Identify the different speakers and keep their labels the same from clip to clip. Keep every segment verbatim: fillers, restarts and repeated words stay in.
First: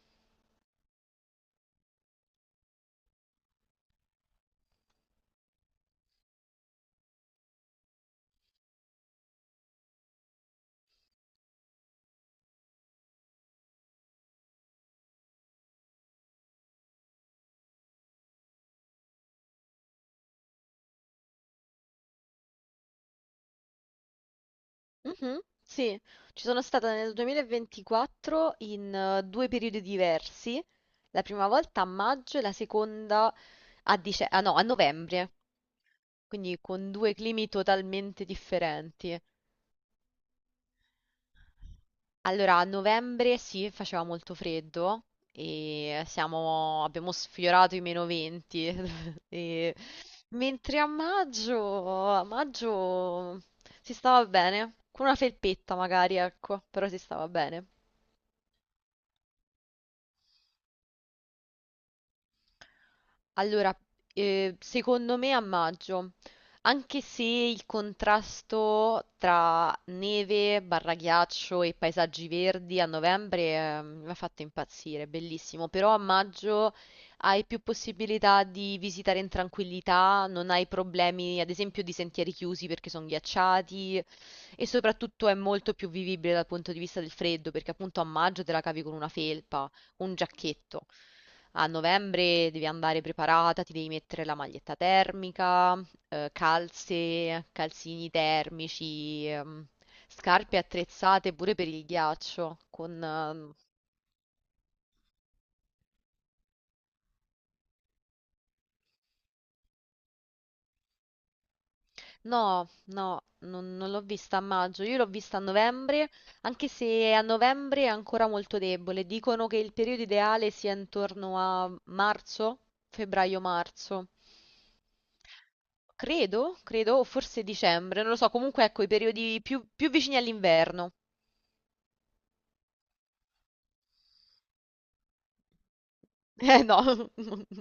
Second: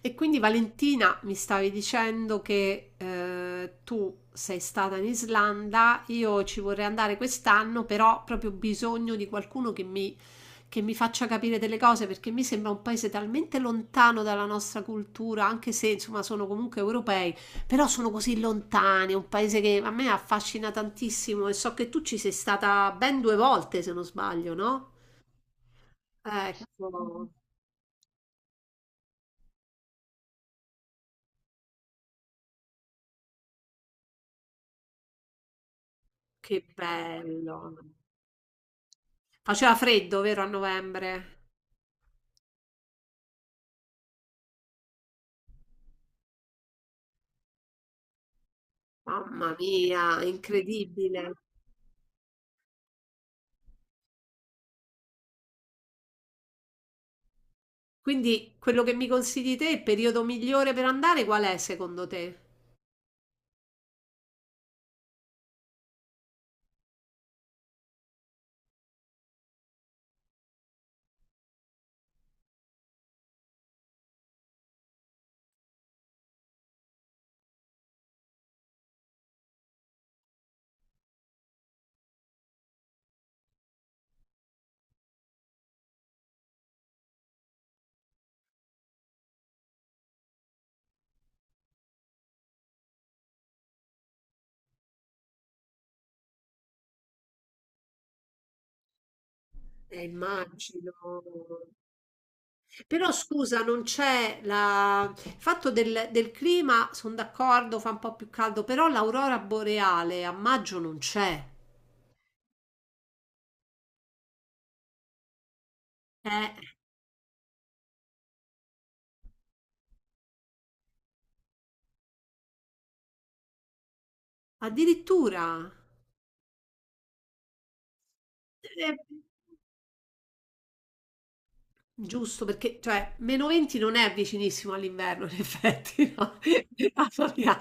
Speaker 1: E quindi Valentina mi stavi dicendo che eh, tu sei stata in Islanda, io ci vorrei andare quest'anno, però ho proprio bisogno di qualcuno che mi, che mi faccia capire delle cose perché mi sembra un paese talmente lontano dalla nostra cultura, anche se insomma sono comunque europei, però sono così lontani, è un paese che a me affascina tantissimo e so che tu ci sei stata ben due volte, se non sbaglio, no?
Speaker 2: Mhm. Sì, ci sono stata nel
Speaker 1: Ecco,
Speaker 2: duemilaventiquattro in eh, due periodi diversi, la prima volta a maggio e la seconda a, dice- ah, no, a novembre, quindi
Speaker 1: che
Speaker 2: con due climi
Speaker 1: bello.
Speaker 2: totalmente differenti.
Speaker 1: Faceva freddo, vero, a novembre?
Speaker 2: Allora, a novembre sì, faceva molto freddo e siamo- abbiamo sfiorato i meno venti,
Speaker 1: Mamma
Speaker 2: e-
Speaker 1: mia,
Speaker 2: mentre a
Speaker 1: incredibile.
Speaker 2: maggio, a maggio si stava bene, con una felpetta magari, ecco, però si stava bene.
Speaker 1: Quindi quello che mi consigli te, il periodo migliore per andare, qual è secondo te?
Speaker 2: Allora, eh, secondo me a maggio, anche se il contrasto tra neve, barra ghiaccio e paesaggi verdi a novembre, eh, mi ha fatto impazzire, è bellissimo, però a maggio hai più possibilità di visitare in tranquillità, non hai problemi, ad esempio, di sentieri chiusi perché sono ghiacciati e soprattutto è molto più vivibile dal punto di vista del freddo, perché appunto a maggio te la cavi con una felpa un giacchetto. A novembre devi andare preparata, ti devi mettere la maglietta termica, eh, calze, calzini termici, ehm,
Speaker 1: Eh,
Speaker 2: scarpe
Speaker 1: immagino.
Speaker 2: attrezzate pure per il ghiaccio. Con,
Speaker 1: Però
Speaker 2: ehm,
Speaker 1: scusa, non c'è la... il fatto del, del clima, sono d'accordo, fa un po' più caldo, però l'aurora boreale a maggio non c'è.
Speaker 2: no, no, non, non l'ho vista a maggio, io l'ho vista a novembre,
Speaker 1: Eh,
Speaker 2: anche se a novembre è ancora molto debole. Dicono che il periodo ideale sia intorno a marzo, febbraio-marzo.
Speaker 1: addirittura.
Speaker 2: Credo, credo, o forse dicembre, non lo so, comunque ecco i
Speaker 1: Eh,
Speaker 2: periodi più, più vicini all'inverno.
Speaker 1: Giusto, perché cioè meno venti non è vicinissimo all'inverno, in effetti, no?
Speaker 2: Eh no.
Speaker 1: Mamma mia.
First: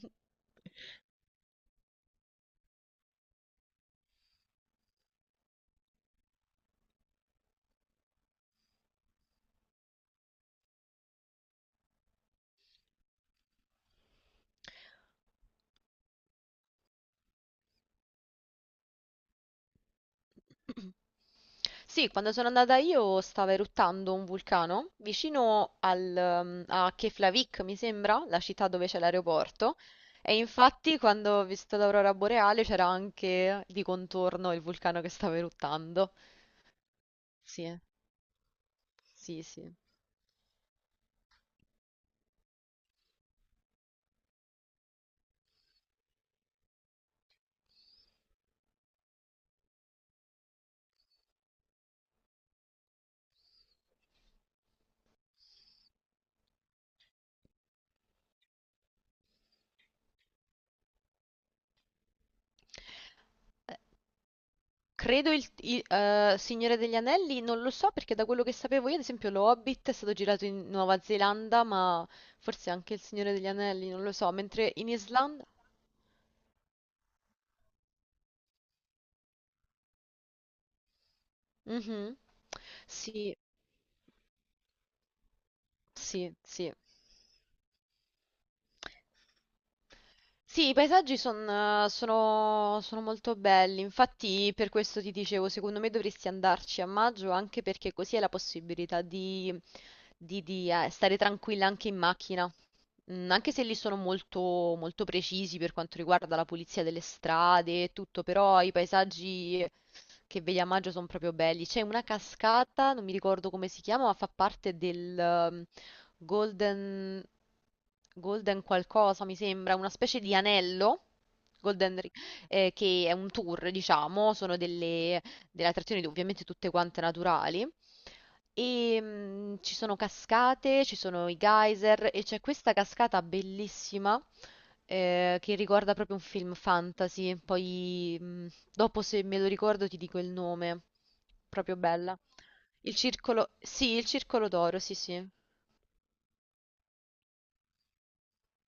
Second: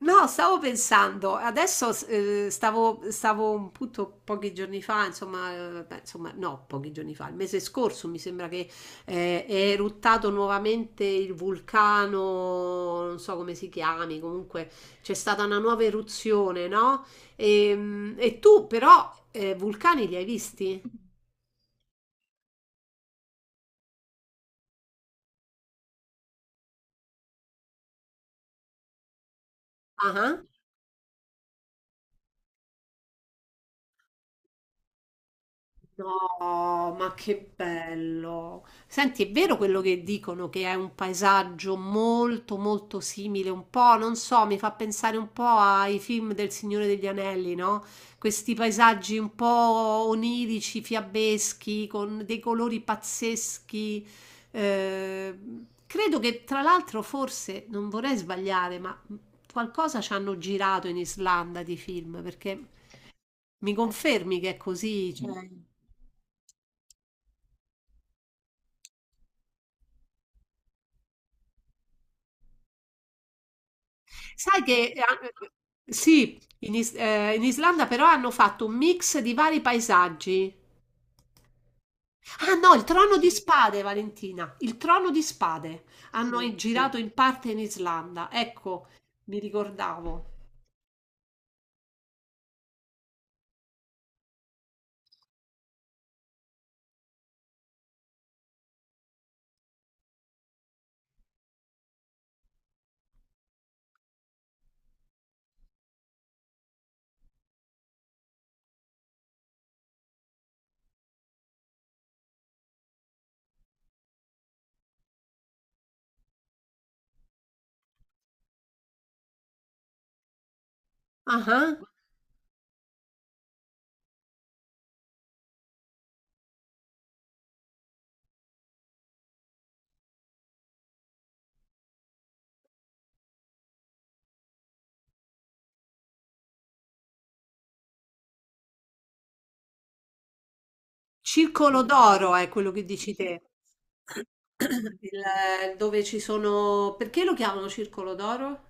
Speaker 1: No, stavo pensando, adesso eh, stavo, stavo appunto pochi giorni fa, insomma, eh, beh, insomma, no, pochi giorni fa, il mese scorso mi sembra che eh, è eruttato nuovamente il vulcano, non so come si chiami, comunque c'è stata una nuova eruzione, no? Ehm, E, tu però eh, vulcani li hai visti?
Speaker 2: Sì, quando sono andata io stava eruttando un vulcano vicino al, um, a Keflavik, mi sembra, la città dove c'è l'aeroporto. E
Speaker 1: Ah.
Speaker 2: infatti quando ho visto l'aurora boreale c'era anche di contorno il vulcano che stava eruttando.
Speaker 1: No, ma che
Speaker 2: Sì, eh,
Speaker 1: bello. Senti, è
Speaker 2: sì,
Speaker 1: vero
Speaker 2: sì.
Speaker 1: quello che dicono che è un paesaggio molto molto simile, un po', non so, mi fa pensare un po' ai film del Signore degli Anelli, no? Questi paesaggi un po' onirici, fiabeschi, con dei colori pazzeschi. Eh, credo che tra l'altro forse, non vorrei sbagliare, ma qualcosa ci hanno girato in Islanda di film, perché mi confermi che è così,
Speaker 2: Credo il,
Speaker 1: cioè...
Speaker 2: il, eh, Signore degli Anelli, non lo so, perché da quello che sapevo io, ad esempio, lo Hobbit è stato girato in Nuova Zelanda, ma forse anche il Signore degli Anelli, non lo so,
Speaker 1: Sai
Speaker 2: mentre in
Speaker 1: che eh, an-
Speaker 2: Islanda...
Speaker 1: eh, sì, in, Is- eh, in Islanda però hanno fatto un mix di vari paesaggi.
Speaker 2: Mhm.
Speaker 1: Ah no, il trono di
Speaker 2: Sì,
Speaker 1: spade, Valentina, il trono di spade.
Speaker 2: sì,
Speaker 1: Hanno in-
Speaker 2: sì.
Speaker 1: girato in parte in Islanda. Ecco, mi ricordavo.
Speaker 2: Sì, i paesaggi son- sono, sono molto belli, infatti per questo ti dicevo, secondo me dovresti andarci a maggio anche perché così hai la possibilità di, di- di, eh, stare tranquilla anche in macchina. Mm, anche se lì sono molto, molto precisi per quanto riguarda la pulizia delle strade e tutto, però i paesaggi che vedi a maggio sono proprio belli. C'è una cascata, non mi ricordo come si chiama, ma fa parte del ehm, Golden, Golden qualcosa, mi sembra, una specie di anello.
Speaker 1: Ah, ah.
Speaker 2: Golden Ring, eh, che è un tour, diciamo, sono delle, delle attrazioni ovviamente tutte quante naturali. E mm, ci sono cascate, ci sono i geyser e c'è questa cascata bellissima eh, che ricorda proprio un film fantasy. Poi mm, dopo se me lo ricordo ti dico il nome. Proprio
Speaker 1: Circolo
Speaker 2: bella.
Speaker 1: d'oro è quello che
Speaker 2: Il
Speaker 1: dici te.
Speaker 2: circolo, sì, il circolo d'oro, sì,
Speaker 1: Il-
Speaker 2: sì.
Speaker 1: eh, Dove ci sono... Perché lo chiamano circolo d'oro?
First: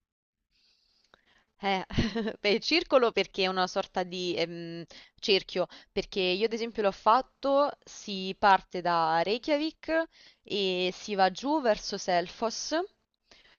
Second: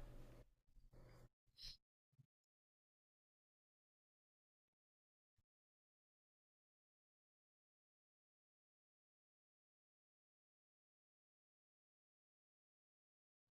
Speaker 2: Eh, beh, il circolo perché è una sorta di ehm, cerchio, perché io ad esempio l'ho fatto, si parte da Reykjavik e si va giù verso Selfos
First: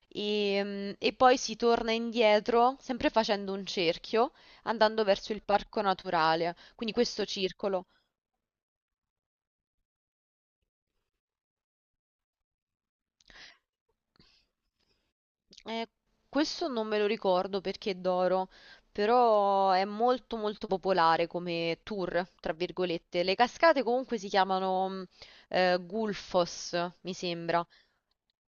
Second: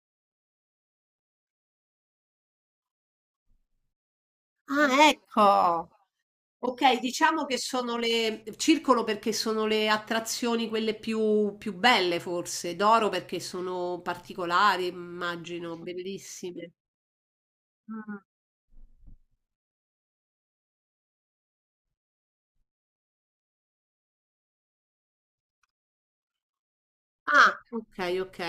Speaker 2: e, e poi si torna indietro, sempre facendo un cerchio, andando
Speaker 1: Ah,
Speaker 2: verso il parco
Speaker 1: ecco.
Speaker 2: naturale. Quindi
Speaker 1: Okay,
Speaker 2: questo
Speaker 1: diciamo che
Speaker 2: circolo.
Speaker 1: sono le circolo perché sono le attrazioni quelle più più belle forse, d'oro perché sono particolari, immagino,
Speaker 2: Eh, questo
Speaker 1: bellissime.
Speaker 2: non me lo ricordo perché è
Speaker 1: Mh.
Speaker 2: d'oro, però è molto molto popolare come tour, tra virgolette. Le cascate comunque si chiamano mh, eh, Gulfos, mi
Speaker 1: Ah,
Speaker 2: sembra. A
Speaker 1: ok, ok.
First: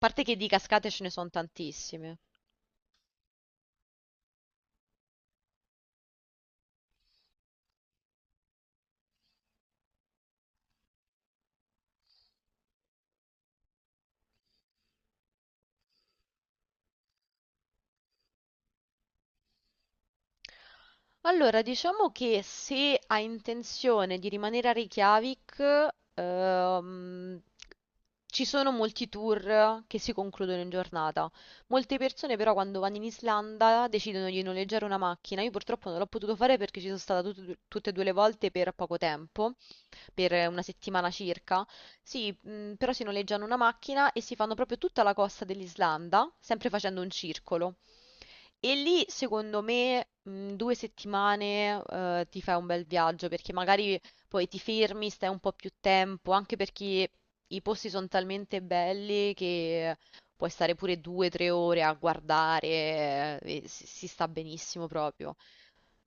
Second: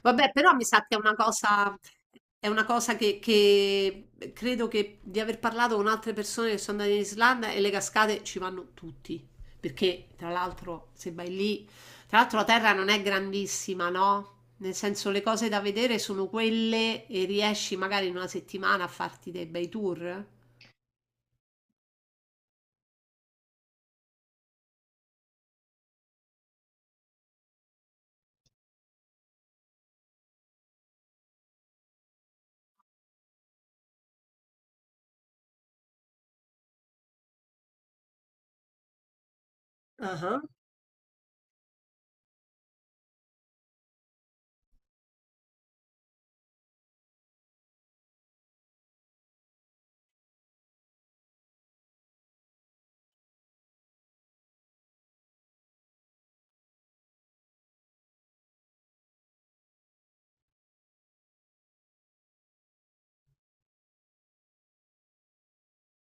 Speaker 2: parte
Speaker 1: Vabbè,
Speaker 2: che di
Speaker 1: però mi sa
Speaker 2: cascate
Speaker 1: che è
Speaker 2: ce ne
Speaker 1: una
Speaker 2: sono
Speaker 1: cosa,
Speaker 2: tantissime.
Speaker 1: è una cosa che, che credo che di aver parlato con altre persone che sono andate in Islanda e le cascate ci vanno tutti. Perché, tra l'altro, se vai lì, tra l'altro la terra non è grandissima, no? Nel senso, le cose da vedere sono quelle e riesci magari in una settimana a farti dei bei tour.
Speaker 2: Allora, diciamo che se hai intenzione di rimanere a Reykjavik, ehm, ci sono molti tour che si concludono in giornata. Molte persone però quando vanno in Islanda decidono di noleggiare una macchina. Io purtroppo non l'ho potuto fare perché ci sono stata tut- tutte e due le volte per poco tempo, per
Speaker 1: Ah.
Speaker 2: una settimana circa. Sì, mh, però si noleggiano una macchina e si fanno proprio tutta la costa dell'Islanda, sempre facendo un circolo. E lì, secondo me, mh, due settimane, eh, ti fai un bel viaggio perché magari poi ti fermi, stai un po' più tempo, anche perché i posti sono talmente belli che puoi stare pure due, o tre ore a guardare, eh, e si, si sta benissimo proprio.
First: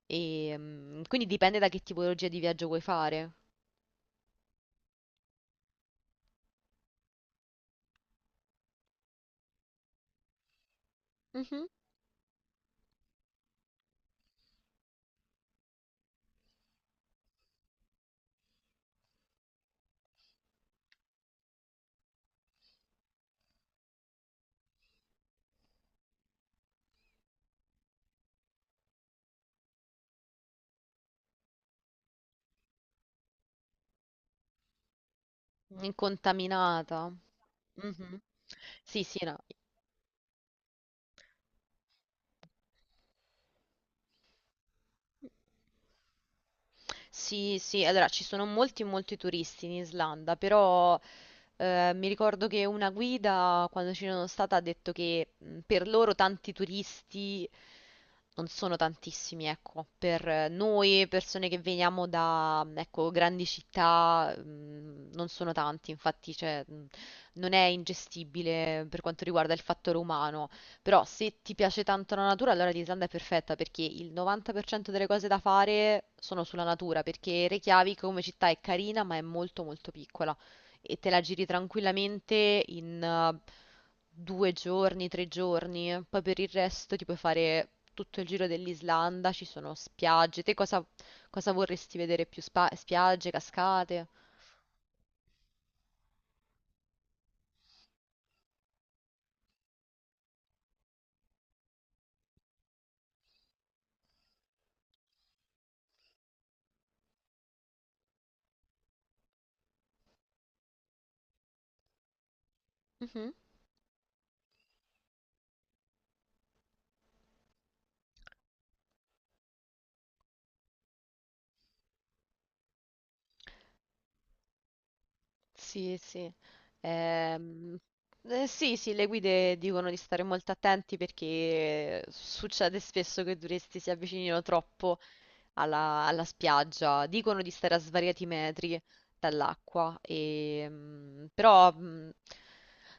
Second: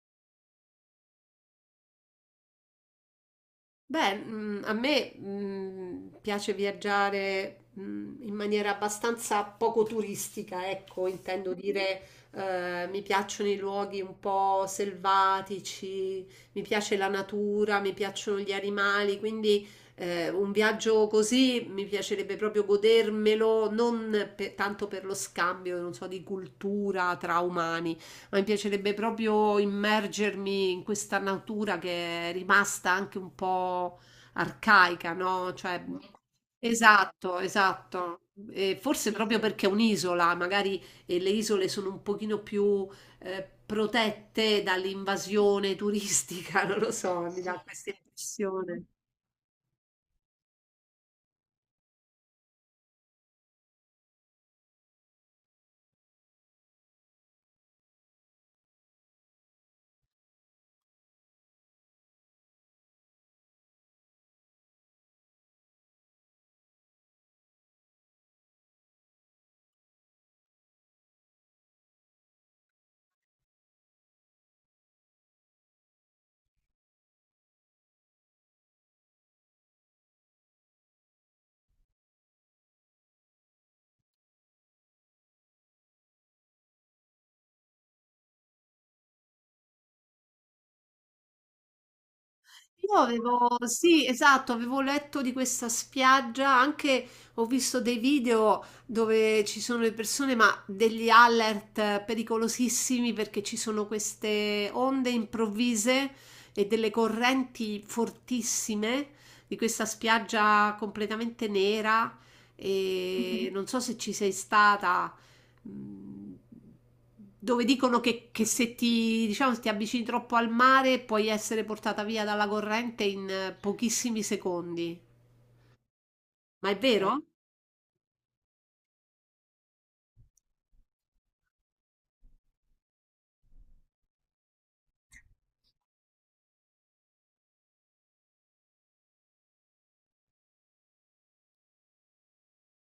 Speaker 2: E, mh, quindi dipende da che tipologia di viaggio vuoi fare.
Speaker 1: Beh, mm, a me mm, piace viaggiare mm, in maniera abbastanza poco turistica, ecco, intendo
Speaker 2: Mhm.
Speaker 1: dire, eh, mi piacciono i luoghi un po' selvatici, mi piace la natura, mi piacciono gli animali, quindi eh, un viaggio così mi piacerebbe proprio godermelo, non per- tanto per lo scambio, non so, di cultura tra umani ma mi piacerebbe proprio immergermi in questa natura che è rimasta anche un po' arcaica, no? Cioè,
Speaker 2: Incontaminata.
Speaker 1: esatto, esatto.
Speaker 2: Mhm.
Speaker 1: E
Speaker 2: Sì,
Speaker 1: forse
Speaker 2: sì, no.
Speaker 1: proprio perché è un'isola, magari eh, le isole sono un pochino più eh, protette dall'invasione turistica, non lo so, mi
Speaker 2: Sì,
Speaker 1: dà
Speaker 2: sì,
Speaker 1: questa
Speaker 2: allora ci sono molti,
Speaker 1: impressione.
Speaker 2: molti turisti in Islanda, però eh, mi ricordo che una guida quando ci sono stata ha detto che mh, per loro tanti turisti non sono tantissimi, ecco, per eh, noi persone che veniamo da, mh, ecco, grandi città mh, non sono tanti, infatti cioè, mh, non è ingestibile per quanto riguarda il fattore umano. Però se ti piace tanto la natura, allora l'Islanda è perfetta perché il novanta per cento delle cose da fare sono sulla natura, perché Reykjavik come città è carina, ma è molto molto piccola e te la giri tranquillamente in eh, due giorni, tre giorni. Poi per il resto ti puoi fare tutto il giro dell'Islanda, ci sono spiagge. Te cosa, cosa vorresti vedere più? Spa-
Speaker 1: Io
Speaker 2: spiagge,
Speaker 1: avevo, sì,
Speaker 2: cascate?
Speaker 1: esatto, avevo letto di questa spiaggia, anche ho visto dei video dove ci sono le persone, ma degli alert pericolosissimi perché ci sono queste onde improvvise e delle correnti fortissime di questa spiaggia completamente nera
Speaker 2: Mhm.
Speaker 1: e non so se ci sei stata, mh, dove dicono che, che se ti, diciamo, se ti avvicini troppo al mare puoi essere portata via dalla corrente in eh, pochissimi secondi.
Speaker 2: Sì, sì.
Speaker 1: Ma è vero?
Speaker 2: Ehm, eh, sì, sì, le guide dicono di stare molto attenti perché eh, succede spesso che i turisti si avvicinino troppo alla, alla spiaggia. Dicono di stare a svariati metri dall'acqua, e, mm, però mm,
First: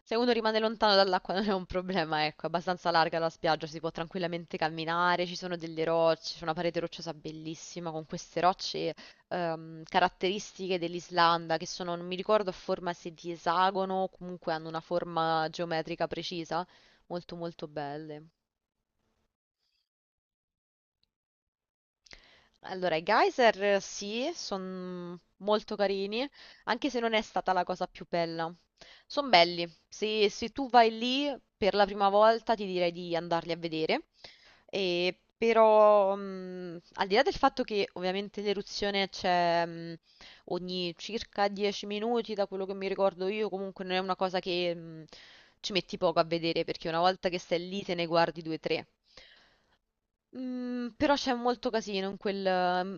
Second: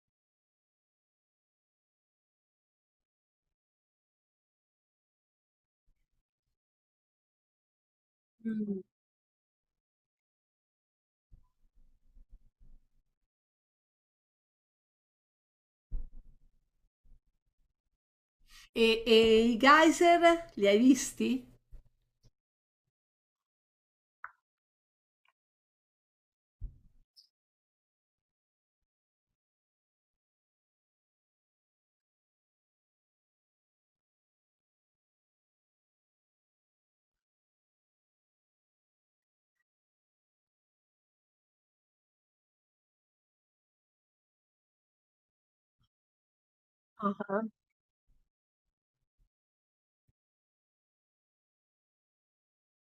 Speaker 2: se uno rimane lontano dall'acqua non è un problema, ecco, è abbastanza larga la spiaggia, si può tranquillamente camminare, ci sono delle rocce, c'è una parete rocciosa bellissima con queste
Speaker 1: Mm.
Speaker 2: rocce ehm, caratteristiche dell'Islanda che sono, non mi ricordo, a forma se di esagono o comunque hanno una forma geometrica precisa, molto molto belle.
Speaker 1: E, e i geyser li hai visti?
Speaker 2: Allora, i geyser eh, sì, sono molto carini, anche se non è stata la cosa più bella. Sono belli. Se, se tu vai lì per la prima volta, ti direi di andarli a vedere. E però, mh, al di là del fatto che ovviamente l'eruzione c'è mh, ogni circa dieci minuti, da quello che mi ricordo io, comunque non è una cosa che mh, ci metti poco a vedere, perché una volta che
Speaker 1: Ah,
Speaker 2: stai lì te ne guardi due o tre. Mm, però c'è molto casino in quel,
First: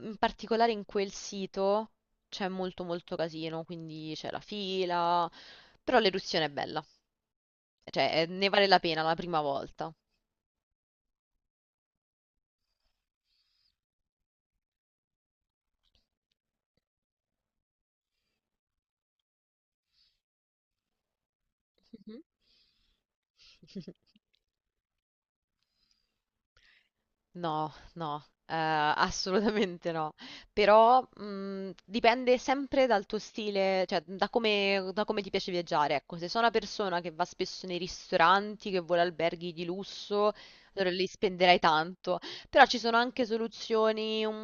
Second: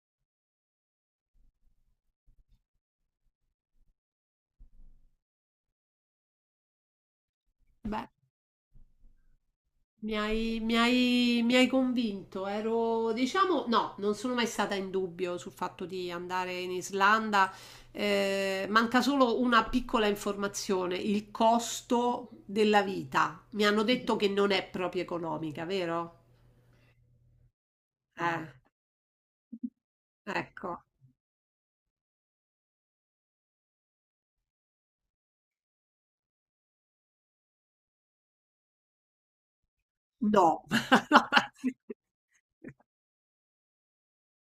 Speaker 2: in particolare in quel sito c'è molto molto casino, quindi c'è la fila, però l'eruzione è bella,
Speaker 1: beh,
Speaker 2: cioè eh, ne vale la pena la prima volta.
Speaker 1: Mi hai, mi hai- mi hai convinto, ero, diciamo, no, non sono mai stata in dubbio sul fatto di andare in Islanda. Eh, manca solo una piccola informazione, il
Speaker 2: Mhm.
Speaker 1: costo della vita. Mi hanno detto che non è proprio economica, vero?
Speaker 2: No, no,
Speaker 1: Eh,
Speaker 2: eh, assolutamente no.
Speaker 1: ecco,
Speaker 2: Però mh, dipende sempre dal tuo stile, cioè da come, da come ti piace viaggiare. Ecco, se sono una persona che va spesso nei ristoranti, che vuole alberghi di lusso,
Speaker 1: no.
Speaker 2: allora lì spenderai tanto. Però ci sono anche soluzioni un,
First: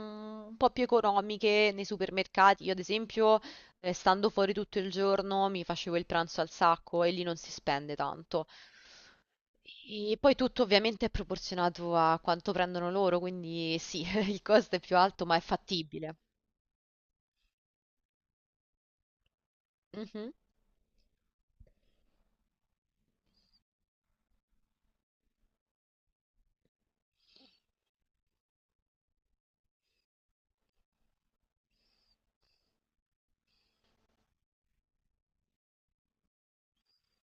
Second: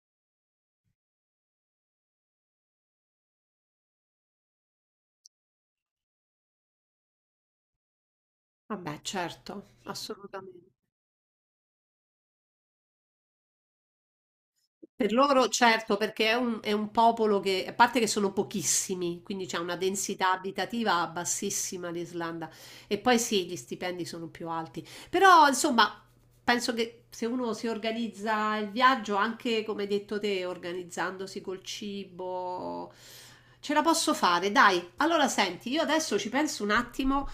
Speaker 2: un po' più economiche nei supermercati. Io, ad esempio, eh, stando fuori tutto il giorno, mi facevo il pranzo al sacco e lì non si spende tanto.
Speaker 1: Vabbè, certo,
Speaker 2: E poi tutto
Speaker 1: assolutamente.
Speaker 2: ovviamente è proporzionato a quanto prendono loro, quindi sì, il costo è più
Speaker 1: Per
Speaker 2: alto, ma è
Speaker 1: loro, certo,
Speaker 2: fattibile.
Speaker 1: perché è un, è un popolo che, a parte che sono pochissimi, quindi c'è una densità
Speaker 2: Mhm,
Speaker 1: abitativa bassissima l'Islanda. E poi sì, gli stipendi sono più alti. Però, insomma, penso che se uno si organizza il viaggio, anche come hai detto te, organizzandosi col cibo, ce la posso fare. Dai, allora senti, io adesso ci penso un attimo.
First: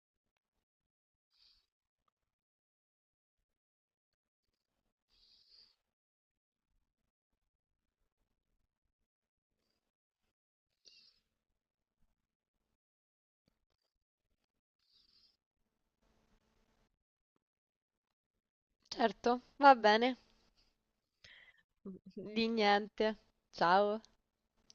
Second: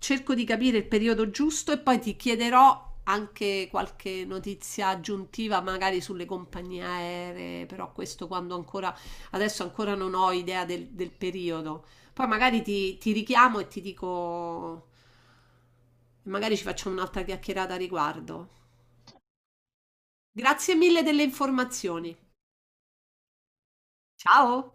Speaker 1: Cerco di capire il periodo giusto e poi ti chiederò anche qualche notizia aggiuntiva, magari sulle compagnie aeree, però questo quando ancora, adesso ancora non ho idea del, del periodo. Poi magari ti, ti richiamo e ti dico, magari ci facciamo un'altra chiacchierata a riguardo.
Speaker 2: certo, va bene.
Speaker 1: Grazie mille delle informazioni.
Speaker 2: Di niente. Ciao.
Speaker 1: Ciao!